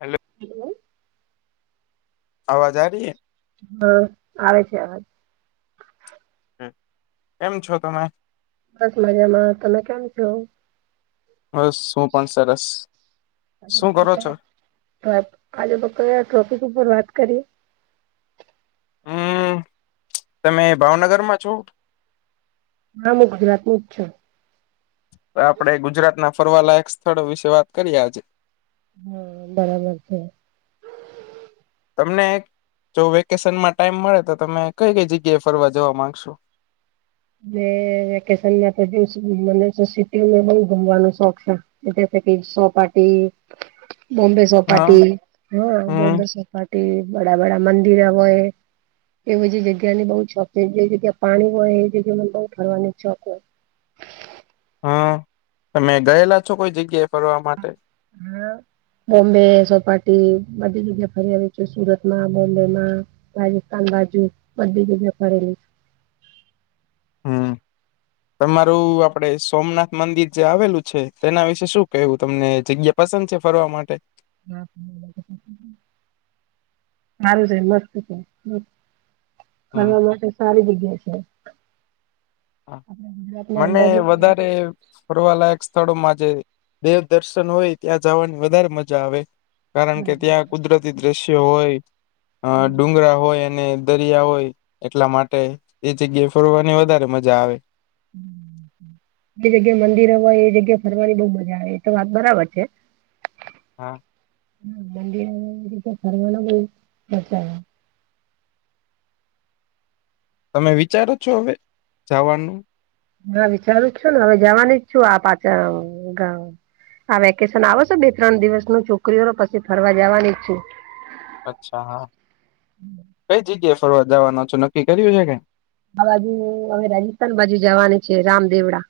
Hello. Hello. આવાજ આ રહી હે. હા આવે છે અવાજ. હ કેમ છો તમે. બસ મજામાં તમે કેમ છો. શું કરો છો. તો આજે બક્તો ટ્રોફિક ઉપર વાત કરી. હમ તમે ભાવનગર માં છો. હા હું ગુજરાત ની જ છું આપડે ગુજરાત ના ફરવાલાાયક સ્થળો વિશે વાત કરીએ આજે. હા બરાબર છે. તમને જો વેકેશનમાં ટાઈમ મળે તો તમે કઈ કઈ જગ્યાએ ફરવા જવા માંગશો. વેકેશનમાં તો જોશું મને તો સિટી બો ગુમવાનો શોખ છે. [unintelligible] કે સોપાટી બોમ્બે હા સોપાટી હા હમ બોમ્બે સો ચોપાટી બડા બડા મંદિર આવે. એ બીજી જગ્યા ની બહુ જ શોખીન જે જગ્યાએ પાણી હોય એ જગ્યાને બહુ ફરવાની ઈચ્છા હોય. હા તમે ગયેલા છો કોઈ જગ્યાએ ફરવા માટે. હા બોમ્બે સોપાટી બધી જગ્યા ફરી આવી છે સુરત માં બોમ્બેમાં. રાજસ્થાન બાજુ બધી જગ્યા ફરેલી. હમ તમારું આપડે સોમનાથ મંદિર જે આવેલું છે તેના વિશે શું કેવું તમને જગ્યા. પસંદ છે ફરવા માટે. હ સારું છે મસ્ત છે. હમ ફરવા માટે સારી જગ્યા છે. આપણા ગુજરાતમાં મને અંબાજી નું વધારે. મંદિર ફરવાલાયક સ્થળોમાં જે દેવદર્શન હોય ત્યાં જવાની વધારે મજા આવે. કારણ કે બરાબર છે. ત્યાં કુદરતી દ્રશ્ય હોય અ ડુંગરા હોય અને દરિયા હોય એટલા માટે એ જગ્યા ફરવાની વધારે મજા આવે. [unintelligible] એ જગ્યા મંદિર હોય એ જગ્યા ફરવાની બહુ મજા આવે એ તો વાત બરાબર છે. હા હા મંદ ઘરમાં ના કોઈ બચા તમે વિચારો છો હવે જાવાનું. હા વિચારું છું ને હવે જવાની જ છું આ પાછા ગ આ વેકેશન આવે છે બે ત્રણ દિવસ ન છોકરીઓને પછી ફરવા જવાની છું. અચ્છા હા કઈ જગ્યા ફરવા જવાનો નક્કી કર્યું છે કે. આ બાજુ હવે રાજસ્થાન બાજુ જવાની છે રામદેવડા.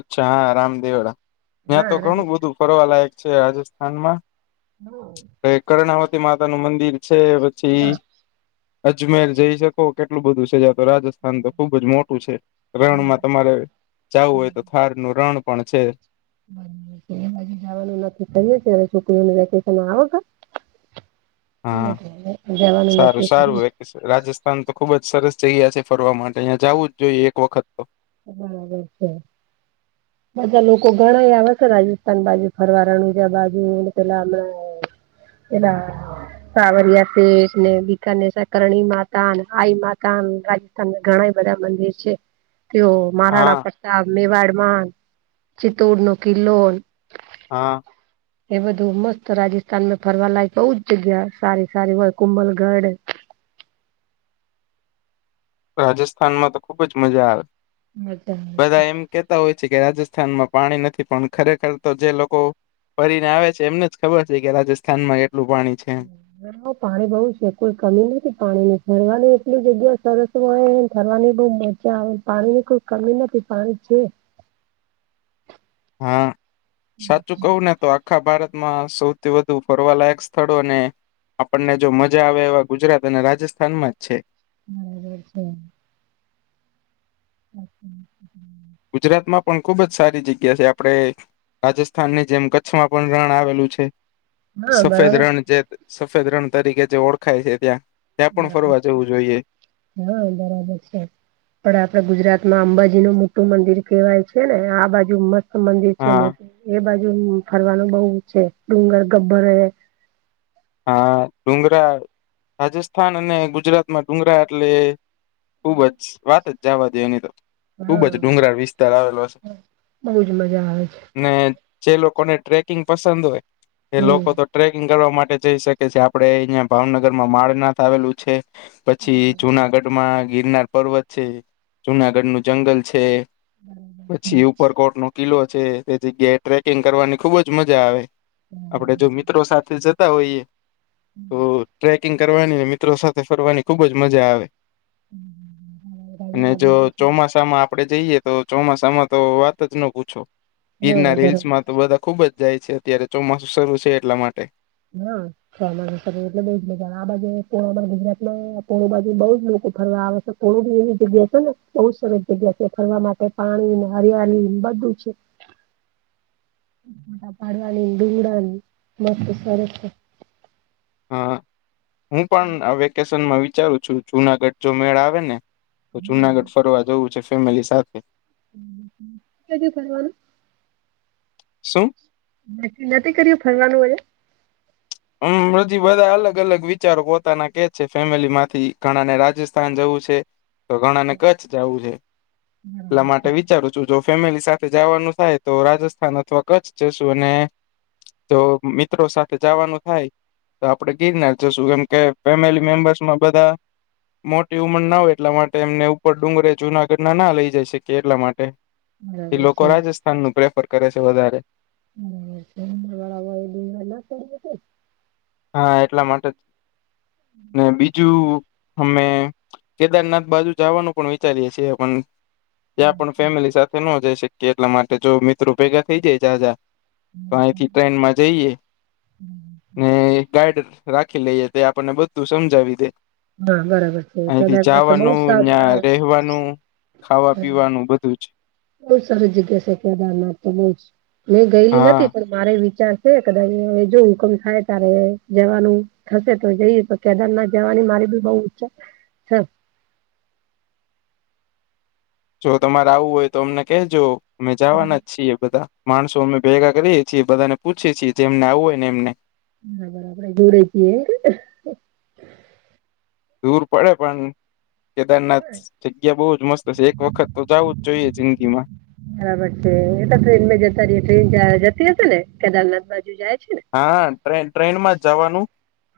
અચ્છા હા રામદેવડા ત્યાં હા તો રામ ઘણું બધું ફરવા લાયક છે રાજસ્થાનમાં. હ [unintelligible] કર્ણાવતી માતા નું મંદિર છે પછી. અજમેર જઈ શકો કેટલું બધું છેજ. તો રાજસ્થાન તો ખુબ જ મોટું છે હા રણમાં તમારે જાવું હોય તો. ફારનું રણ પણ છે. બર બાજુ જવાનું નથી થય હવે છોકરીઓને વેકેશન આવે [unintelligible] જવાનું સારું નક્કી કર્યું. સારું રાજસ્થાન તો ખુબ જ સરસ જગ્યા છે ફરવા માટે અહીંયા જાવું જ જોઈએ એક વખત તો. બરાબર છે [unintelligible] બધા લોકો ઘણાં આવે છે રાજસ્થાન બાજુ ફરવા રણુજા બાજુ પેલા હમણાં. એના સાવરિયા સેઠ ને બિકાનેર ને કરણી માતા આઈ માતા. તમને ઘણા બધા મંદિર છે. તેઓ હા મહારાણા પ્રતાપ મેવાડમાં ચિત્તોડ નો કિલ્લો હા એ બધું મસ્ત રાજસ્થાનમાં ફરવા લાયક બઉુ જ જગ્યા સારી સારી હોય કુંમલગઢ. રાજસ્થાનમાં તો ખુબ જ મજા આવે મજા આવે બધા છે. એમ કે. હોય છે કે રાજસ્થાનમાં પાણી નથી પણ ખરેખર તો જે લોકો. ફરીને આવે છે એમને જ ખબર છે કે રાજસ્થાનમાં એટલું પાણી. છે પાણી બહુ છે કોઈ કમી નથી પાણી ની ફરવાની એટલી જગ્યા સરસ તોય થરવાની બહ મજા આવે પાણીની કોઈ કમી નથી પાણી છે. હા સાચું કવું ને તો આ આખા ભારતમાં સૌથી વધુ ફરવાલાયક સ્થળો અને. આપણને જો મજા આવે એવા ગુજરાત અને રાજસ્થાનમાં જ છે. હા છે અચ્છા હ ગુજરાતમાં પણ ખુબ જ સારી જગ્યા છે આપડણે. રાજસ્થાન ની જેમ કચ્છમાં પણ રણ આવેલું છે. હા સફેદ બરાબર રણ જે સફેદ રણ તરીકે જે ઓળખાય છે ત્યાં. ત્યાં પણ બરાબર ફરવા છે જવું જોઈએ હ બરાબર છે. પણ આપડે ગુજરાત માં અંબાજી નું મોટું મંદિર કહેવાય છે ને આ બાજુ મસ્ત મંદિર છે હા મોટું એ બાજુ ફરવાનું બઉ છે ડુંગર ગબ્બરએ હા ડુંગરા રાજસ્થાન અને ગુજરાતમાં ડુંગરા એટલે ખુબ જ વાત જ જાવા દેએની તો. ખુબ જ હા ડુંગરાળ વિસ્તાર આવેલો છ બહુ જ મજા આવે છે. ને જે લોકોને ટ્રેકિંગ પસંદ હોય એ હમ લોકો તો ટ્રેકિંગ કરવા માટે જઈ શકે છે આપડે અહિયાં ભાવનગર માં માળનાથ આવેલું છે પછી જુનાગઢ માં ગિરનાર પર્વત છે જુનાગઢ નું જંગલ છે પછી ઉપરકોટ નો કિલ્લો છે તે જગ્યાએ ટ્રેકિંગ કરવાની ખુબ જ મજા આવે. આપડે જો મિત્રો સાથે જતા હોઈએ તો ટ્રેક કિંગ કરવાની મિત્રો સાથે ફરવાની ખુબ જ મજા આવે. અને આ જો ગુજરાતમાં ચોમાસામાં આપડે જઈએ તો ચોમાસામાં તો વાત જ ન પૂછો હા ગીરનાર બરાબર હીલ્સમાં તો બધા ખુબ જ જાય છે અત્યારે ચોમાસું શરૂ છે એટલા માટે. હમ. સનાના એટલે બહુજ મજા આવે આ બાજુ અમારા ગુજરાતમાં કો બાજુ બહુ જ લોકો ફરવા આવે છે. ઘણું બી એવી જગ્યા છે ને બહુ સરસ જગ્યા છે ફરવા માટે પાણી ન હરિયારીન બધું જ છે. ફોટા પાડવાનીન ડુંગરા ન બધું સરસ છે. હા હું પણ આ વેકેશનમાં વિચારું છું જુનાગઢ જો મેળ આવે ને. તો હા જુનાગઢ ફરવા જવું છે ફેમિલી સાથે. કેજું ફરવાનું. શું? નકકી નથી કર્યું ફરવાનું હજે. હમ હજી બધા અલગ અલગ વિચારો પોતાના કે છે ફેમિલીમાંથી ઘણા ને રાજશ સ્થાન જવું છે તો ઘણાને કચ્છ જાવું છે બરાબર એટલા છે માટે વિચારું જો જો ફેમિલી સાથે જાવાનું થાય તો રાજસ્થાન અથવા કચ્છ જશું અને તો મિત્રો સાથે જાવાનું થાય તો આપડે ગીરનાર જ શું કેમ કે ફેમિલી મેમ્બર્સમાં બધા મોટી ઉંમર ના હોય એટલા માટે એમને ઉપર ડુંગરે જુનાગઢ ના ના લઇ જાય શકીએ એટલા માટે. એ બરાબર લોકો છે રાજસ્થાન નું પ્રેફર કરે છે વધારે. હમ હમવારા બીમાર ના પડીયે શું? હા એટલા માટે ને બીજું અમે કેદારનાથ બાજુ જાવાનું પણ વિચારીએ છીએ પણ ત્યાં પણ ફેમિલી સાથે નો જઈ શકીએ એટલા માટે જો મિત્રો ભેગા થઈ જાય જાજા. તો આહીથી ટ્રેન માં જઈએ હમ. ને એક ગાઈડ રાખી લઈએ તે આપણને બધું સમજાવી દે. હા બરાબર છે અહીથી કેદારનાથ તો બહુ જાવાનું સારું યાં રહેવાનું ખાવા પીવાનું બધું જ બહ સરારી જગ્યા છે કેદાર ના તો બ મેં ગયેલી હા નથી મારે વિચાર છે કદાચ જો હુકમ થાય ત્યારે જવાનું થશે તો જઈએ તો કેદારનાથ જાવાની મારી બી બઉ ઈચ્છા છે જો તમાર આવું હોય તો અમને કહેજો અમે જાવાના જ છીએ બધા. માણસો અમે ભેગા કરીએ છીએ બધાને પૂછએ છીએ જેમને આવવું હોય ને એમને. નાા બરાબર જોડે જીએ. દૂર પડે પણ કેદારનાથ જગ્યા બહુ જ મસ્ત હશે એક વખત તો જવું જ જોઈએ જિંદગી માં. બરાબર છે એ તો ટ્રેન જતા ર ટ્રેન જતી હશે ને કેદારનાથ બાજુ જાય છે ને. હા ટ ટ્રેન માં જ જવાનું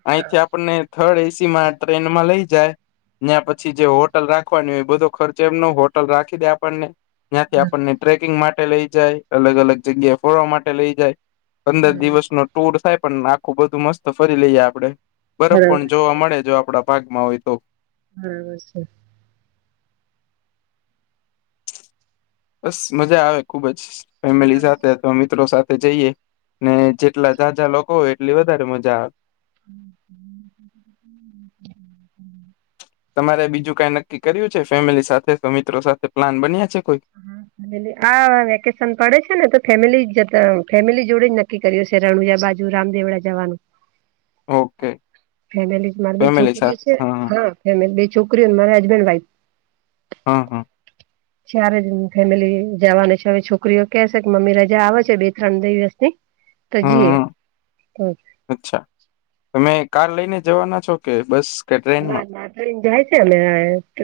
અહીંથી આપણને. થર્ડ એસી માં ટ્રેનમાં લઈ જાય. ત્યાં પછી જે હોટલ રાખવાની હોય એ બધો ખર્ચે એમ ન હોટલ રાખી દે આપણને. ત્યાંથી આપણને ટ્રેકિંગ માટે લઈ જાય અલગ અલગ જગ્યાએ ફોરવા માટે લઈ જાય. પંદર દિવસ ન ટુર થાય પણ આખું બધું મસ્ત ફરી લઈએ આપડે. બરફ બરાબર પણ છે જોવા મળે જો આપડા ભાગમાં હોય. તો હા બ. બસ મજા આવે ખુબ જ ફેમિલી સાથે. તો મિત્રો સાથે જઈએ ને જેટલા જાઝઝા લોકો હોય એટલી વધારે મજા આવે. હ. તમારે બીજું કઈ નક્કી કર્યું છે ફેમિલી સાથે તો મિત્રો સાથે પ્લાન બન્યા છે કોઈ. હા વેકેશન પડે છે ને તો ફેમિલી જ ફેમિલી જોડે જ નક્કી કરીએ. શરણુયા બાજુ રામદેવડા જવાનું. [inaudible] ફેમિલી માર બી ફેમિલી છોકરીઓ સાથે છે હા. ફેમ બે છોકરીઓને મારા હસબન્ડ વાઇફ. હા હા. જ્યારે જ ફેમિલી જવાનું છે હવે છોકરીઓ કે છે કે મમ્મી રજા આવે છે બે ત્રણ દિવસની. [inaudible] તજીી એ હ. અચ્છા તમે કાર લઈને જવાના છો કે બસ. કે ના ટ્રેનમાં ના જાય છે અ ડારેક્ટ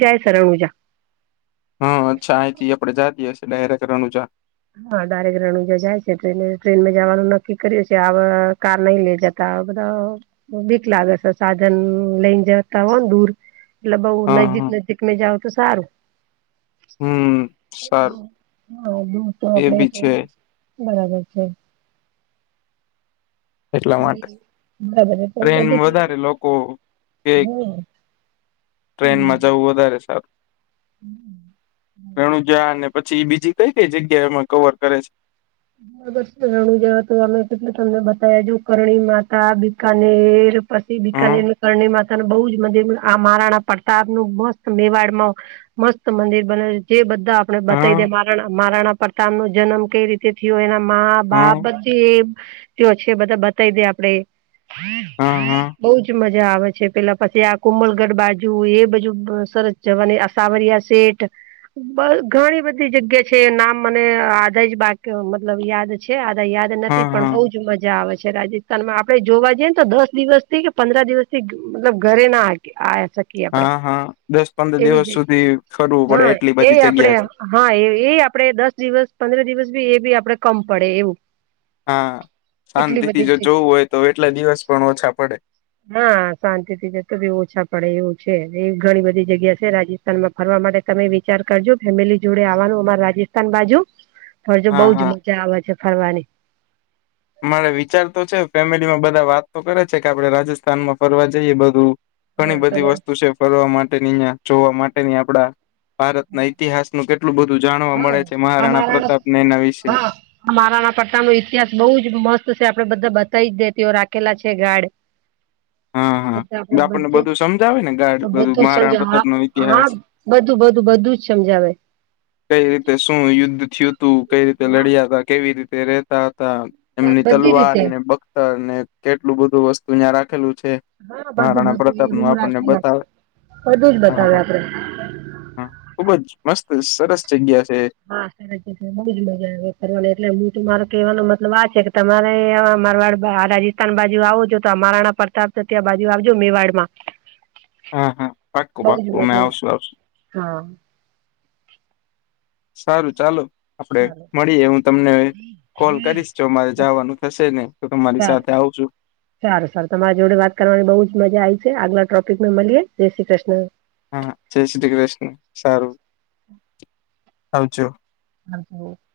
જાય છે રણ ઉજા. હા અચ્છા અહીંથી આપડે જએ છીએ ડાયરેક્ટ રનુજા. હા ડારેક રણ ઉજા જાય છે ટ્રે ટ્રેનમાં જવાનું નક્કી કર્યું છે આ કાર નહી લે જતા. બધા બીક લાગે છે સાધન લઈને જતા હો દૂર. એટલે બઉુ હા નજદીક હા નજીક મે જાાવ તો સારું. હમ સારું હા દ તો એ બી આપડે છે બરાબર છે. એટલા માટે બરાબર ટ્રેન બધી વધારે લોકો. કે હમ. ટ્રેનમાં બરાબર જવું વધારે સર. રેણુજા અને પછી બીજી કઈ કઈ જગ્યા એમાં કવર કરે છે. રણું જવા તો અમે કેટલું તમને બતાવ છ કરણી માતા બિકનેર. પછી હમ બીકાનેરું કરણી માતાને બહુ જ મંદિર આ મહારાણા પ્રતાપ નું મસ્ત મેવાડ માં. મસ્ત મંદિર બને છે જે બધા. આપણે બતાવી દે હમ મા મહરાણા પરતામ નો જન્મ કઈ રીતે થયો એના મા બાપ હમ બા. એ છે બધા બતાવી દે આપડે હા હા બ. મજા આવે છે પેલા પછી આ કુંમલગઢ બાજુ એ બધું સરસ જવાની. સાવરિયા સે ઘણી બધી જગ્યા છે નામ મને આદ જ બાકી. મતલબ યાદ છે આદા યાદ નથી હા પણ હા બ. મજા આવે છે રાજસ્થાનમાં આપડણે જોવા જઈએને તો દસ દિવસ થી કે પંદર દિવસ થી. મતલબ ઘરે ના આ. શકીએ આપડે હા હા દસ પંદર એવી દિવસ જ સુધી કરરવું પડે એટલી બધી આપડે જગ્યા છે. હા એ એ આપડે દસ દિવસ પંદર દિવસ બી એ બી આપડે કમ પડે એવું. હા એટલી શાંતિથી બધી જો જગ્યા જોવું હોય તો એટલા દિવસ પણ ઓછા પડે. હા શાંતિથીતે તો બી ઓછા પડે એવું છે એ ઘણી બધી જગ્યા છે રાજ. માં ફરવા માટે તમે વિચાર કરજો ફેમિલી જોડે આવવાનું અમાર રાજસ્થાન બાજુ. [inaudible] ફરજો બઉજ હા મજા આવેછે ફરવાની. મારે વિચાર તો છે, ફેમિલીમાં બધા વાત તો કરે છે કે આપડે રાજસ્થાનમાં ફરવા જઈએ બધું હા ઘણી બધી તમા વસ્તુ છે ફરવા માટેની અહિયાં જોવા માટેની આપડા ભારતના ઈતિહાસનું કેટલું બધું જાણવા હા મળે છે મહારાણા અમારા પ્રતાપને એના વિશે હા મહારાણા પ્રતાનો ઇતિહાસ બહુ જ મસ્ત છે, આપડે બધા બતાવી જ દે તેઓ રાખેલા છે, ગાર્ડ હા હ બધા હા આપડે આપણને બધે બધું સમજાવે ને ગાર્ડ બધું જ સમજ મહારાણ હા પ્રતાપ નો હા ઇતિહાસ બધું બધું બધુંજ સમજાવે. કઈ રીતે શું યુદ્ધ થયું હતું, કઈ રીતે હા લડ્યા હતા, કેવી રીતે રેહતા હતા. એમની બધી તલવાર રીતે ને બખ્તર ને કેટલું બધું વસ્તુ ન્યા રાખેલું છે. હા બધું મહારાણા બધું એ પ્રતાપ નું રૂમ આપણને રાખેલા છે બતાવે બધું જ હા બતાવે હા. આપડે હ ખુબ જ મસ્ત સરસ જગ્યા છે. હા [unintelligible] બઉુજ મજા આવે ફરવાની એટલે હુ તો મારો કેવાનો મતલબ આ છે કે તમારે આ મારવાડ વાહ રાજસ્થાન બાજુ આવોજો, તો મારાણા પ્રતાપ છે ત્યાં બાજુ આવજો મેવાડ માં. હા હા પાક્કું પાક્કું મજા અમે આવે. આવશું આવશું હા સારું ચાલો આપડે સારું મળીએ હું તમને કોલ કરીશ જો મારે જાવાનું થશે ને તો તમારી સારું સાથે આવજો. સારું સારું તમારી જોડે વાત કરવાની બઉુજ મજા આઈ છે, આગલા ટોપિક મા મલીએ જય શ્રી કૃષ્ણ. હા, જઈ શ્રી કૃષ્ણ, સારું આવજો. [unintelligible]